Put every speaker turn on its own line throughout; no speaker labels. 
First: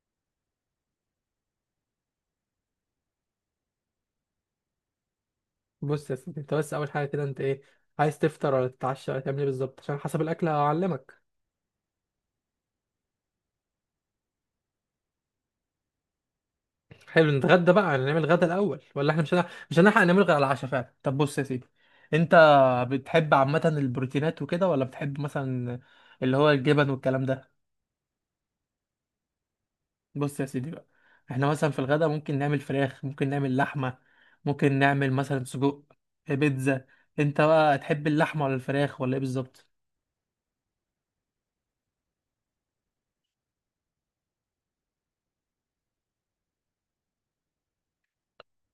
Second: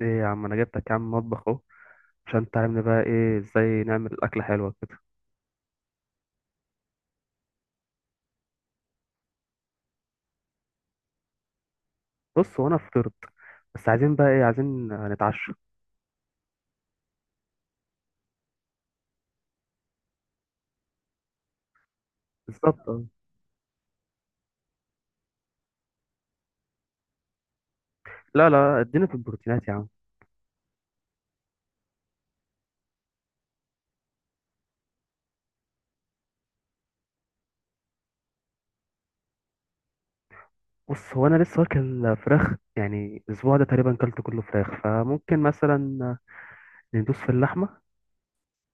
ايه يا عم، انا جبتك يا عم مطبخ اهو عشان تعلمني بقى ايه ازاي نعمل اكله حلوه كده.
بص يا سيدي، انت بس اول حاجه كده انت ايه؟ عايز تفطر ولا تتعشى ولا تعمل ايه بالظبط؟ عشان حسب الاكل هعلمك.
بص، هو انا فطرت بس عايزين بقى ايه، عايزين نتعشى.
حلو، نتغدى بقى، نعمل غدا الاول ولا احنا مش هنلحق نعمل غدا على العشاء فعلا؟ طب بص يا سيدي، انت
بالظبط اه.
بتحب عامه البروتينات وكده، ولا بتحب مثلا اللي هو الجبن والكلام ده؟
لا لا، ادينا في البروتينات يا عم.
بص يا سيدي بقى، احنا مثلا في الغدا ممكن نعمل فراخ، ممكن نعمل لحمه، ممكن نعمل مثلا سجق، بيتزا. انت بقى تحب اللحمه ولا الفراخ ولا ايه بالظبط؟
بص، هو انا لسه واكل فراخ، يعني الاسبوع ده تقريبا كلت كله فراخ، فممكن مثلا ندوس في اللحمه.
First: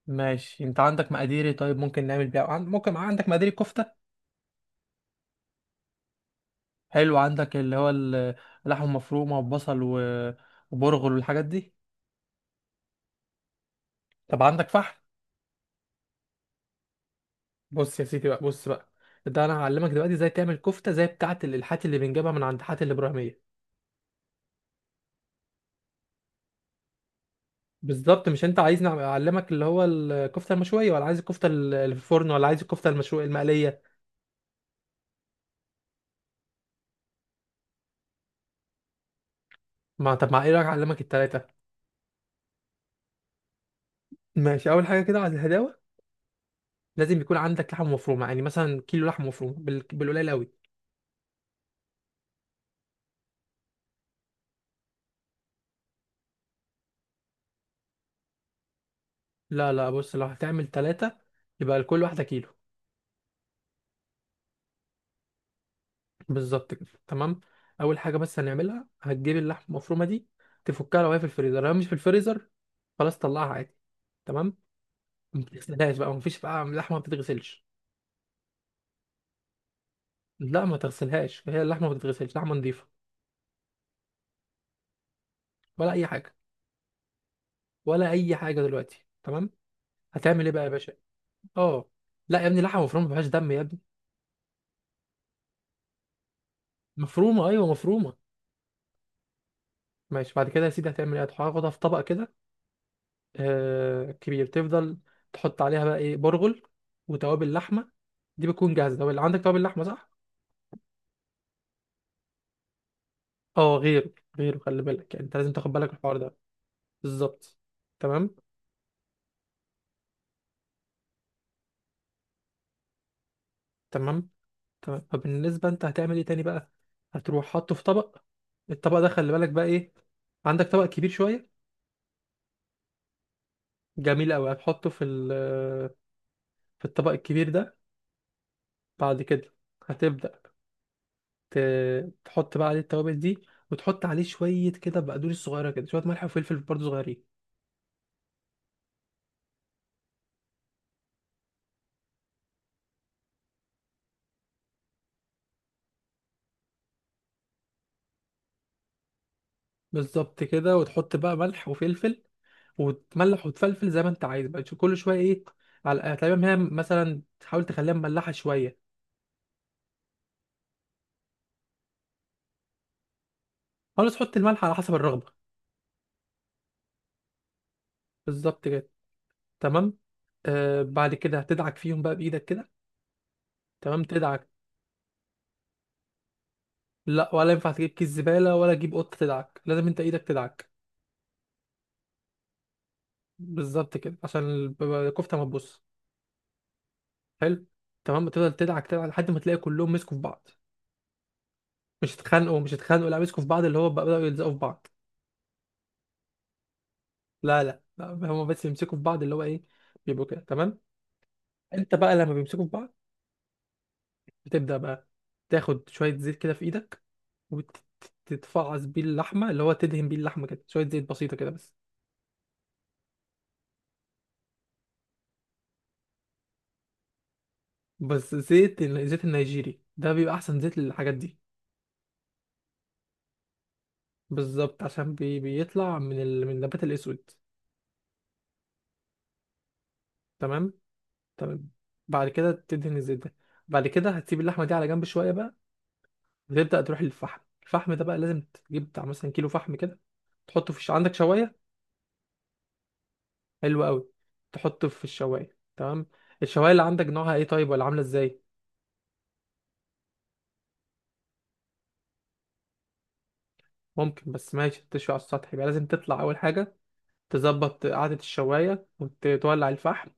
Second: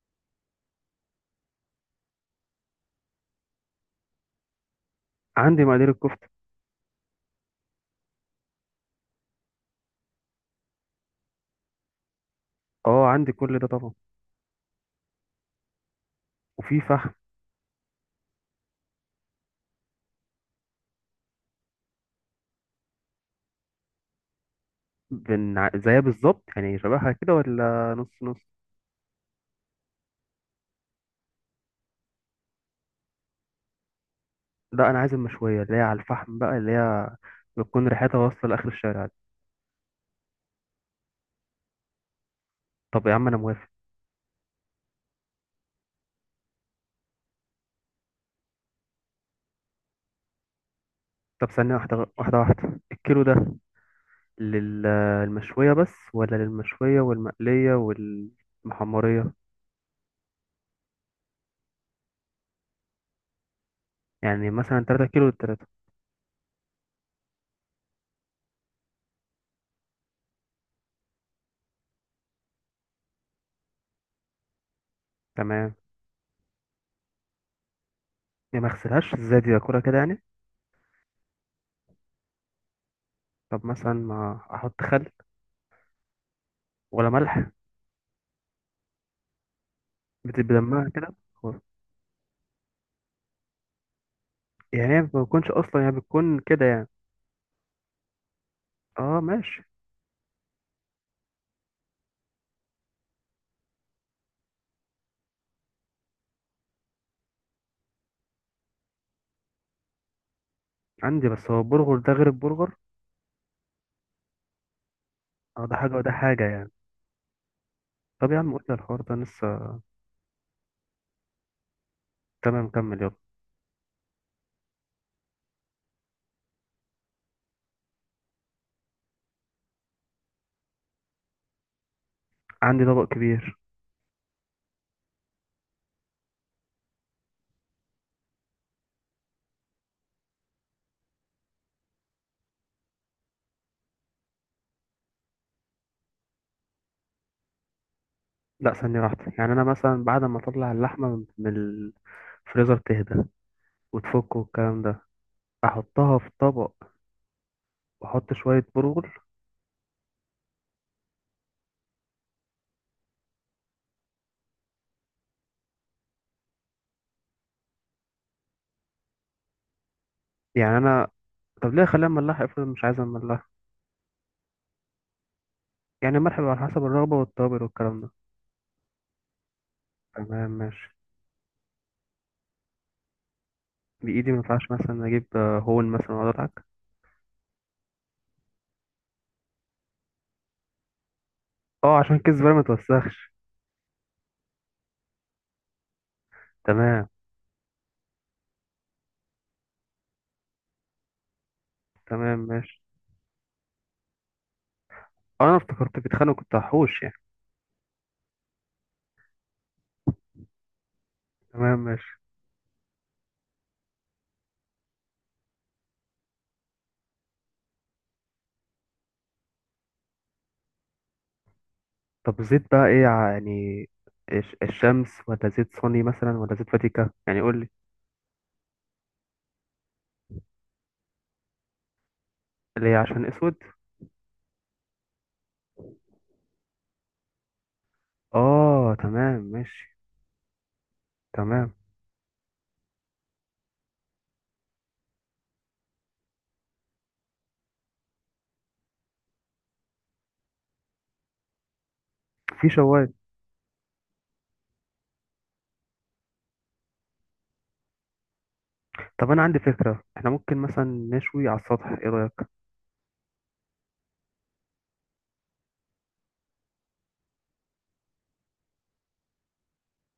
ماشي، انت عندك مقاديري، طيب ممكن نعمل بيها ممكن عندك مقادير كفته؟
عندي مقادير الكفته.
حلو، عندك اللي هو اللحمه المفرومه وبصل وبرغل والحاجات دي؟
اه عندي كل ده طبعا.
طب عندك فحم؟
وفي فحم.
بص يا سيدي بقى، بص بقى، ده انا هعلمك دلوقتي ازاي تعمل كفته زي بتاعه الالحات اللي بنجيبها من عند حاتي الابراهيميه.
زيها بالظبط يعني، شبهها كده ولا نص
بالظبط، مش
نص؟
انت عايزني اعلمك اللي هو الكفته المشويه، ولا عايز الكفته اللي في الفرن، ولا عايز الكفته المشويه المقليه؟
لا، انا عايز المشويه اللي هي على الفحم بقى، اللي هي بتكون ريحتها واصله لاخر الشارع.
ما طب، مع ايه رايك اعلمك التلاته؟
طب يا عم انا موافق.
ماشي، اول حاجه كده على الهداوه، لازم يكون عندك لحمه مفرومه، يعني مثلا كيلو لحمه مفرومه بالقليل قوي.
طب ثانية، واحدة، الكيلو ده للمشوية بس ولا للمشوية والمقلية والمحمرية؟
لا، لا، بص لو هتعمل تلاته يبقى لكل واحده كيلو.
يعني مثلا تلاتة كيلو للتلاتة.
بالظبط كده، تمام. اول حاجه بس هنعملها، هتجيب اللحمه المفرومه دي، تفكها لو هي في الفريزر، لو هي مش في الفريزر خلاص طلعها عادي. تمام. ما
تمام.
بتغسلهاش بقى، مفيش بقى لحمه ما بتتغسلش.
يعني ما اغسلهاش ازاي، دي اكلها كده يعني؟
لا ما تغسلهاش، هي اللحمه ما بتتغسلش، لحمه نظيفه.
طب مثلا ما احط خل،
ولا اي حاجه.
ولا ملح؟
ولا اي حاجه دلوقتي، تمام.
بتبقى
هتعمل ايه بقى يا
دمها
باشا؟
كده خلاص.
اه، لا يا ابني، لحمه مفرومه ما فيهاش دم يا ابني.
يعني هي ما بتكونش اصلا، يعني بتكون كده يعني.
مفرومه، ايوه، مفرومه.
اه ماشي.
ماشي، بعد كده يا سيدي هتعمل ايه؟ هتاخدها في طبق كده كبير، تفضل. تحط عليها بقى ايه؟ برغل وتوابل لحمه، دي بتكون جاهزه توابل، عندك توابل لحمه صح؟
عندي، بس هو البرجر ده غير البرجر.
اه غيره، غيره، خلي بالك يعني انت لازم
اه
تاخد
ده
بالك
حاجة
من
وده
الحوار ده.
حاجة يعني.
بالظبط.
طب
تمام،
يا عم قلت الحوار ده لسه. تمام كمل يلا.
تمام، تمام. فبالنسبه انت هتعمل ايه تاني بقى؟ هتروح حاطه في طبق، الطبق ده خلي بالك بقى ايه، عندك طبق كبير شويه؟
عندي طبق كبير.
جميل قوي. هتحطه في الطبق الكبير ده، بعد كده هتبدا تحط بقى عليه التوابل دي، وتحط عليه شويه كده بقدونس صغيره كده، شويه ملح وفلفل برضه صغيرين.
لا ثانية واحدة، يعني أنا مثلا بعد ما أطلع اللحمة من الفريزر تهدى وتفك والكلام ده، أحطها في طبق وأحط شوية برغل.
بالظبط كده، وتحط بقى ملح وفلفل، وتملح وتفلفل زي ما انت عايز بقى كل شويه ايه، على يعني تقريبا هي مثلا تحاول تخليها مملحه شويه.
يعني أنا، طب ليه أخليها مملحة، افرض مش عايزة مملحة؟
خلاص، تحط الملح على حسب الرغبه.
يعني الملح بيبقى على حسب الرغبة، والتوابل والكلام ده.
بالظبط كده، تمام.
تمام ماشي.
بعد كده هتدعك فيهم بقى بايدك كده، تمام،
بإيدي؟ ما
تدعك.
ينفعش مثلا أجيب هون مثلا وأقعد أضحك؟
لا، ولا ينفع تجيب كيس زباله ولا تجيب قطه تدعك، لازم انت ايدك تدعك.
أه، عشان كيس الزبالة ما توسخش.
بالظبط كده، عشان الكفته ما تبص.
تمام.
حلو، تمام، تفضل تدعك تدعك لحد ما تلاقي كلهم مسكوا في بعض. مش
تمام
اتخانقوا، مش
ماشي.
اتخانقوا، لا مسكوا في بعض، اللي هو بقى بدأوا يلزقوا في بعض.
أه أنا افتكرت بيتخانقوا كنت هحوش يعني.
لا، لا، لا، هما بس بيمسكوا في بعض اللي هو ايه، بيبقوا كده تمام.
تمام
انت بقى
ماشي.
لما بيمسكوا في بعض بتبدأ بقى تاخد شوية زيت كده في ايدك، وتتفعص بيه اللحمة اللي هو تدهن بيه اللحمة كده، شوية زيت بسيطة كده بس.
طب زيت بقى إيه يعني، الشمس، ولا زيت صيني مثلا، ولا زيت فاتيكا يعني، قول؟
بس الزيت النيجيري ده بيبقى احسن زيت للحاجات دي.
اللي هي عشان اسود.
بالظبط، عشان بيطلع من النبات الاسود.
اه تمام ماشي.
تمام، تمام.
تمام.
بعد كده تدهن الزيت ده، بعد كده هتسيب اللحمة دي على جنب شوية بقى، وتبدأ تروح للفحم. الفحم ده بقى لازم تجيب بتاع مثلا كيلو فحم كده، تحطه عندك شواية؟
في شوايه.
حلو قوي، تحطه في الشوايه، تمام. الشوايه اللي عندك نوعها ايه طيب، ولا عامله ازاي؟
طب انا عندي فكره، احنا ممكن مثلا نشوي على السطح، ايه رايك؟
ممكن بس ماشي، تشوي على السطح يبقى لازم تطلع اول حاجه تظبط قعده الشوايه وتولع الفحم،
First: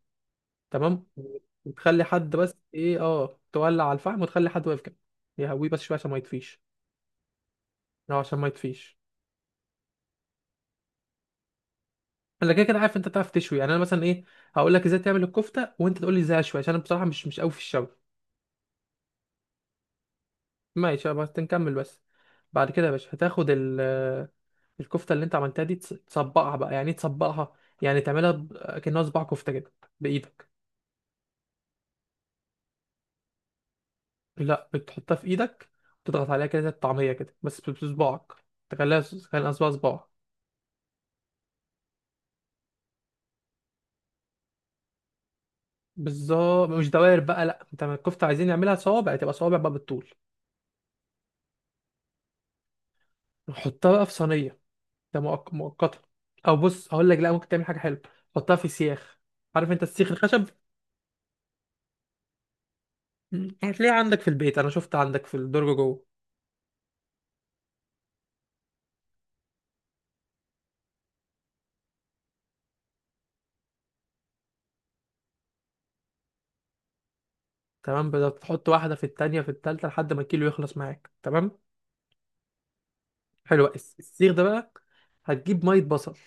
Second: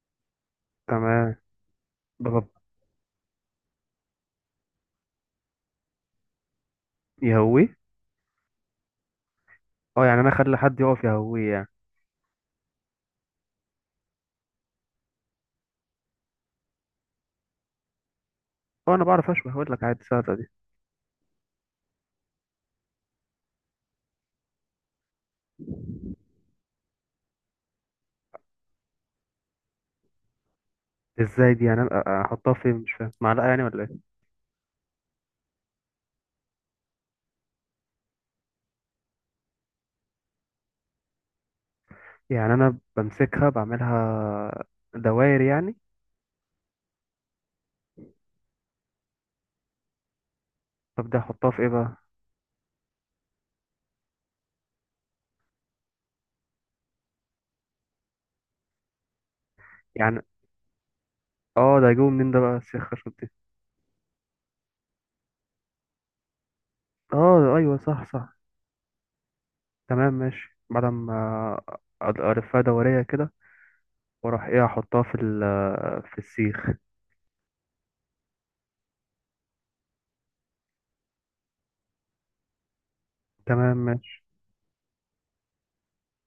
تمام.
تمام.
وتخلي حد
بغب.
بس ايه، تولع على الفحم، وتخلي حد واقف كده يهويه بس شويه عشان ما يطفيش.
يهويه.
اه، عشان ما يطفيش.
اه يعني انا اخلي حد يقف يهويه يعني.
انا كده كده عارف انت تعرف تشوي، يعني انا مثلا ايه، هقول لك ازاي تعمل الكفته وانت تقول لي ازاي اشوي، عشان انا بصراحه مش قوي في الشوي.
اه انا بعرف اشوي، هقول لك عادي ساعتها دي.
ماشي بس نكمل بس. بعد كده يا باشا هتاخد الكفته اللي انت عملتها دي تصبعها بقى، يعني ايه تصبعها؟ يعني تعملها كأنها صباع كفته كده بايدك.
ازاي دي يعني؟ احطها فين؟ مش فاهم، معلقه يعني ولا ايه؟
لا، بتحطها في ايدك وتضغط عليها كده زي الطعميه كده بس بصباعك، تخليها صباعك.
يعني انا بمسكها بعملها دوائر يعني؟
بالظبط، مش دوائر بقى، لا انت ما الكفته عايزين نعملها صوابع، تبقى صوابع بقى بالطول.
طب ده احطها في ايه بقى؟
نحطها بقى في صينيه، ده مؤقتا، او بص هقول لك، لا ممكن تعمل حاجه حلوه، حطها في سياخ. عارف انت السيخ
يعني
الخشب؟
اه، ده جوه منين ده بقى السيخ خشب دي؟
هتلاقيه عندك في البيت، انا شفت عندك في الدرج جوه.
اه ايوه صح صح. تمام ماشي. بعد ما الفها دوريه كده، واروح ايه احطها في ال، في السيخ.
تمام، بدأ تحط واحدة في التانية في التالتة لحد ما الكيلو يخلص معاك، تمام. حلو
تمام ماشي.
السيخ ده بقى هتجيب مية بصل.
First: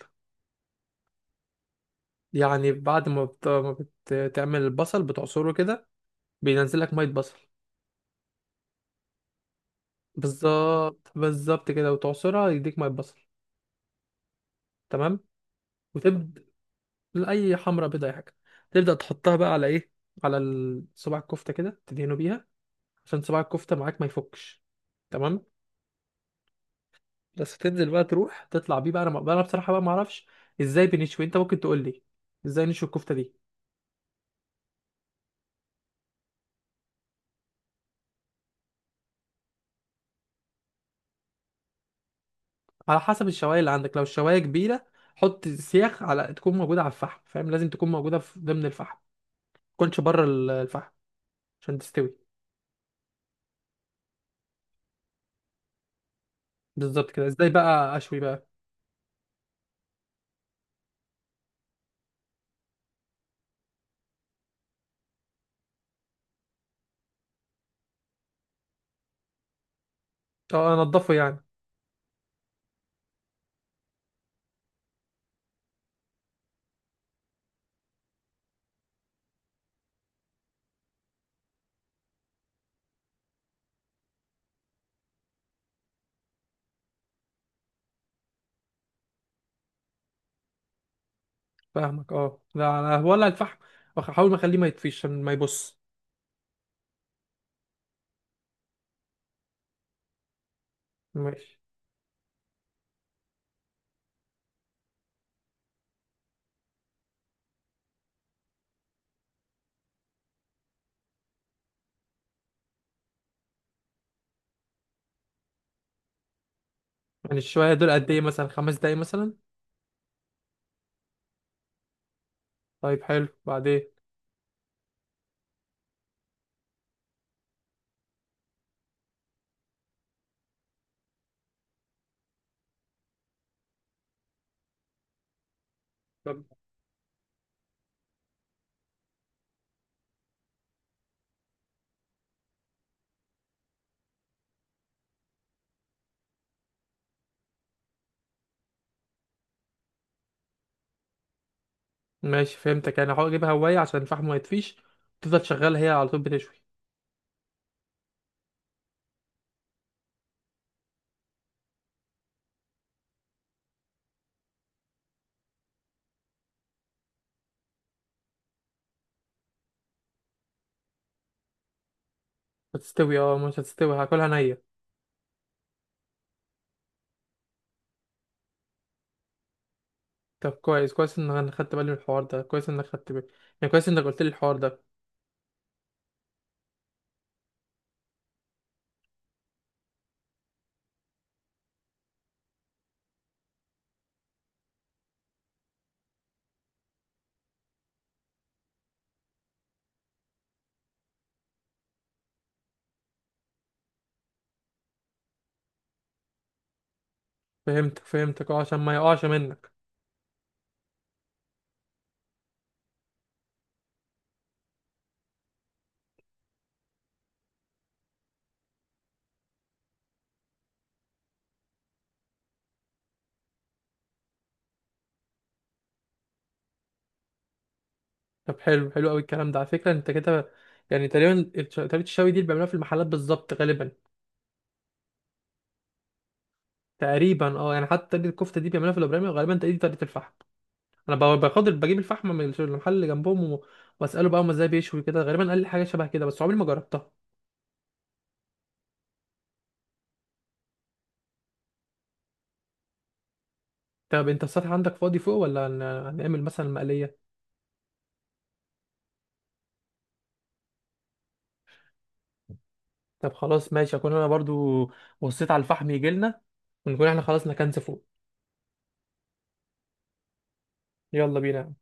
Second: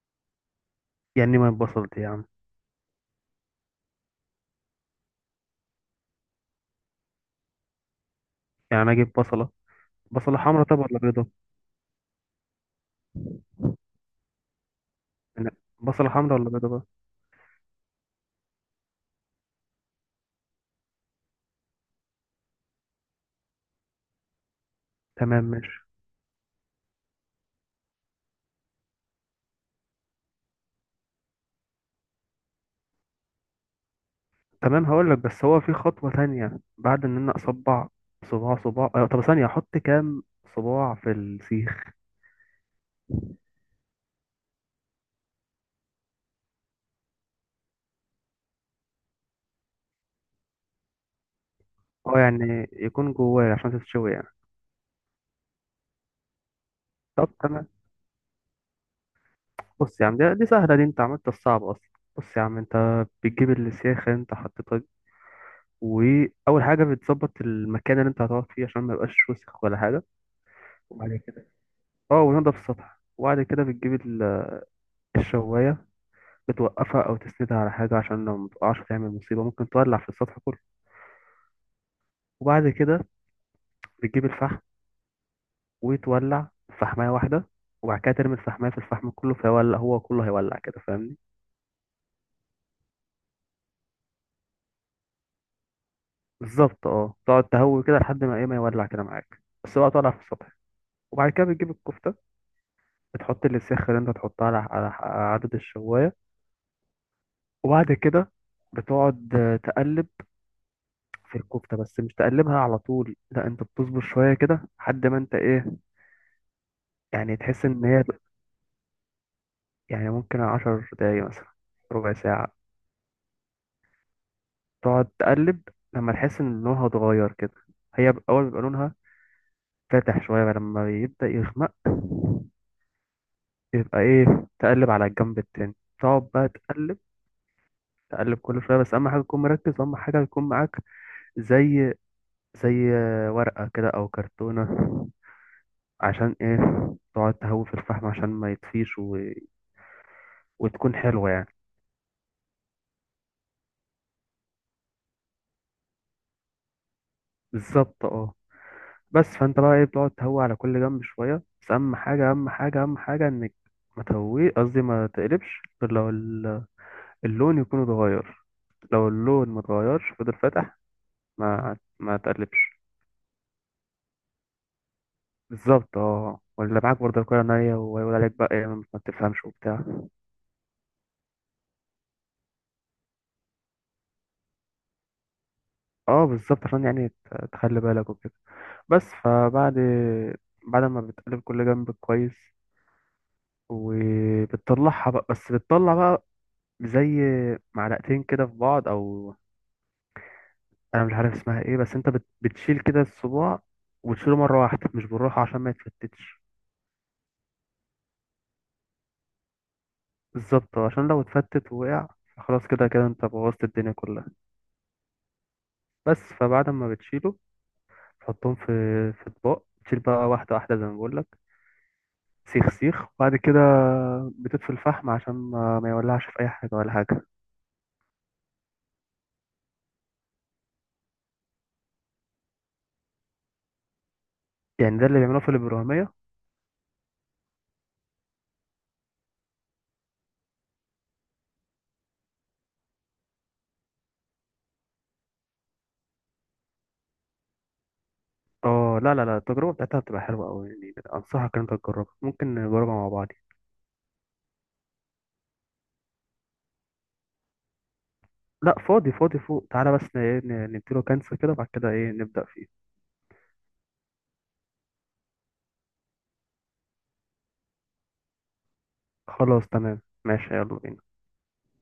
يعني ما اتبصلت يا عم؟
يعني بعد ما ما بتعمل البصل بتعصره كده، بينزل لك مية بصل.
يعني انا اجيب بصله، بصله حمراء طب ولا
بالظبط،
بيضه؟
بالظبط كده وتعصرها يديك مية بصل، تمام.
أنا، بصله حمراء
وتبدأ،
ولا بيضه بقى؟
أي حمرة، بيضة، أي حاجة، تبدأ تحطها بقى على إيه، صباع الكفتة كده، تدهنه بيها عشان صباع الكفتة معاك ما يفكش،
تمام
تمام.
ماشي.
بس تنزل بقى تروح تطلع بيه بقى، انا بقى انا بصراحه بقى ما اعرفش ازاي بنشوي، انت ممكن تقول لي ازاي نشوي الكفته دي؟
تمام هقول لك، بس هو في خطوه تانية. بعد ان انا اصبع صباع صباع أه. طب ثانيه، احط كام صباع في السيخ؟
على حسب الشوايه اللي عندك، لو الشوايه كبيره حط سياخ على تكون موجوده على الفحم، فاهم؟ لازم تكون موجوده في ضمن الفحم ما تكونش بره الفحم عشان تستوي.
اه، يعني يكون جواه عشان تتشوي يعني.
بالظبط كده،
طب
ازاي
تمام.
بقى اشوي بقى؟
بص يا عم، دي سهله، دي انت عملت الصعب اصلا. بص يا عم، انت بتجيب السيخ انت حطيتها. واول حاجه بتظبط المكان اللي انت هتقعد فيه عشان ما يبقاش وسخ ولا حاجه.
اه، انضفه
وبعد
يعني.
كده، اه ونضف السطح. وبعد كده بتجيب الشوايه، بتوقفها او تسندها على حاجه، عشان لو متقعش تعمل مصيبه ممكن تولع في السطح كله. وبعد كده بتجيب الفحم، وتولع فحمايه واحده، وبعد كده ترمي الفحمايه في الفحم كله فيولع هو كله، هيولع كده، فاهمني؟
فاهمك، اه لا، انا ولا الفحم، احاول ما اخليه ما يطفيش عشان ما يبص.
بالظبط اه. تقعد تهوي كده لحد ما ايه، ما يولع كده معاك، بس بقى تولع في السطح. وبعد كده
ماشي.
بتجيب الكفته، بتحط السخة اللي انت تحطها على على عدد الشوايه. وبعد كده بتقعد تقلب في الكفتة، بس مش تقلبها على طول، لا انت بتصبر شوية كده لحد ما انت ايه،
يعني
يعني تحس
الشوايه
ان
دول
هي.
قد ايه، مثلا 5 دقايق مثلا؟
يعني ممكن 10 دقايق مثلا، ربع ساعة.
طيب، حلو، بعدين؟
تقعد تقلب لما تحس ان لونها اتغير كده. هي اول بيبقى لونها فاتح شوية، بقى لما يبدأ يغمق يبقى ايه، تقلب على الجنب التاني. تقعد بقى تقلب، تقلب كل شوية. بس أهم حاجة تكون مركز، أهم حاجة يكون معاك زي، زي ورقة كده أو كرتونة. عشان ايه؟ تقعد تهوي في الفحم عشان ما يطفيش، و... وتكون حلوة يعني.
ماشي فهمتك، يعني هحاول اجيبها هواية عشان الفحم ما يطفيش، تفضل شغالة هي على طول بتشوي.
بالظبط اه. بس فانت بقى ايه، بتقعد تهوي على كل جنب شوية. بس اهم حاجة، اهم حاجة، اهم حاجة انك ما تهويه، قصدي ما تقلبش غير لو اللون يكون اتغير. لو اللون ما اتغيرش فضل فاتح، ما تقلبش.
هتستوي؟ اه مش هتستوي، هاكلها نية؟
بالظبط اه، ولا معاك برضه الكوره نية ويقول عليك بقى ايه، ما بتفهمش وبتاع.
طب كويس، كويس ان انا خدت بالي من الحوار ده، كويس انك خدت بالي، يعني كويس انك قلت لي الحوار ده.
اه بالظبط، عشان يعني تخلي بالك وكده. بس بعد ما بتقلب كل جنب كويس وبتطلعها بقى، بس بتطلع بقى زي معلقتين كده في بعض، او انا مش عارف اسمها ايه، بس انت بتشيل كده الصباع وتشيله مرة واحدة مش بالراحة عشان ما يتفتتش.
فهمتك، فهمتك، اه، عشان ما يقعش منك.
بالظبط، عشان لو اتفتت ووقع خلاص كده كده انت بوظت الدنيا كلها. بس فبعد ما بتشيله تحطهم في، في اطباق. تشيل بقى واحدة واحدة زي ما بقول لك، سيخ سيخ. وبعد كده بتطفي الفحم عشان ما يولعش في اي حاجة ولا حاجة.
طب حلو، حلو قوي الكلام ده، على فكرة انت كده يعني تقريبا طريقة الشوي دي اللي بيعملوها في المحلات بالظبط غالبا.
يعني ده اللي بيعملوه في الإبرامية.
تقريبا اه، يعني حتى طريقة الكفتة دي بيعملوها في الابراهيمي، وغالبا دي طريقة الفحم. انا بخاطر بجيب الفحم من المحل اللي جنبهم، واساله بقى هم ازاي بيشوي كده، غالبا قال لي حاجة شبه كده بس عمري ما جربتها.
اه لا لا لا، التجربة بتاعتها بتبقى حلوة أوي يعني، أنصحك إن أنت تجربها، ممكن نجربها مع بعض.
طب انت السطح عندك فاضي فوق، ولا هنعمل مثلا مقلية؟
لا فاضي فاضي فوق، تعالى بس نديله كنسل كده، بعد كده إيه نبدأ فيه.
طب خلاص ماشي، اكون انا برضو بصيت على الفحم يجيلنا، ونكون احنا خلاص نكنس فوق.
خلاص تمام ماشي يلا بينا.
يلا بينا.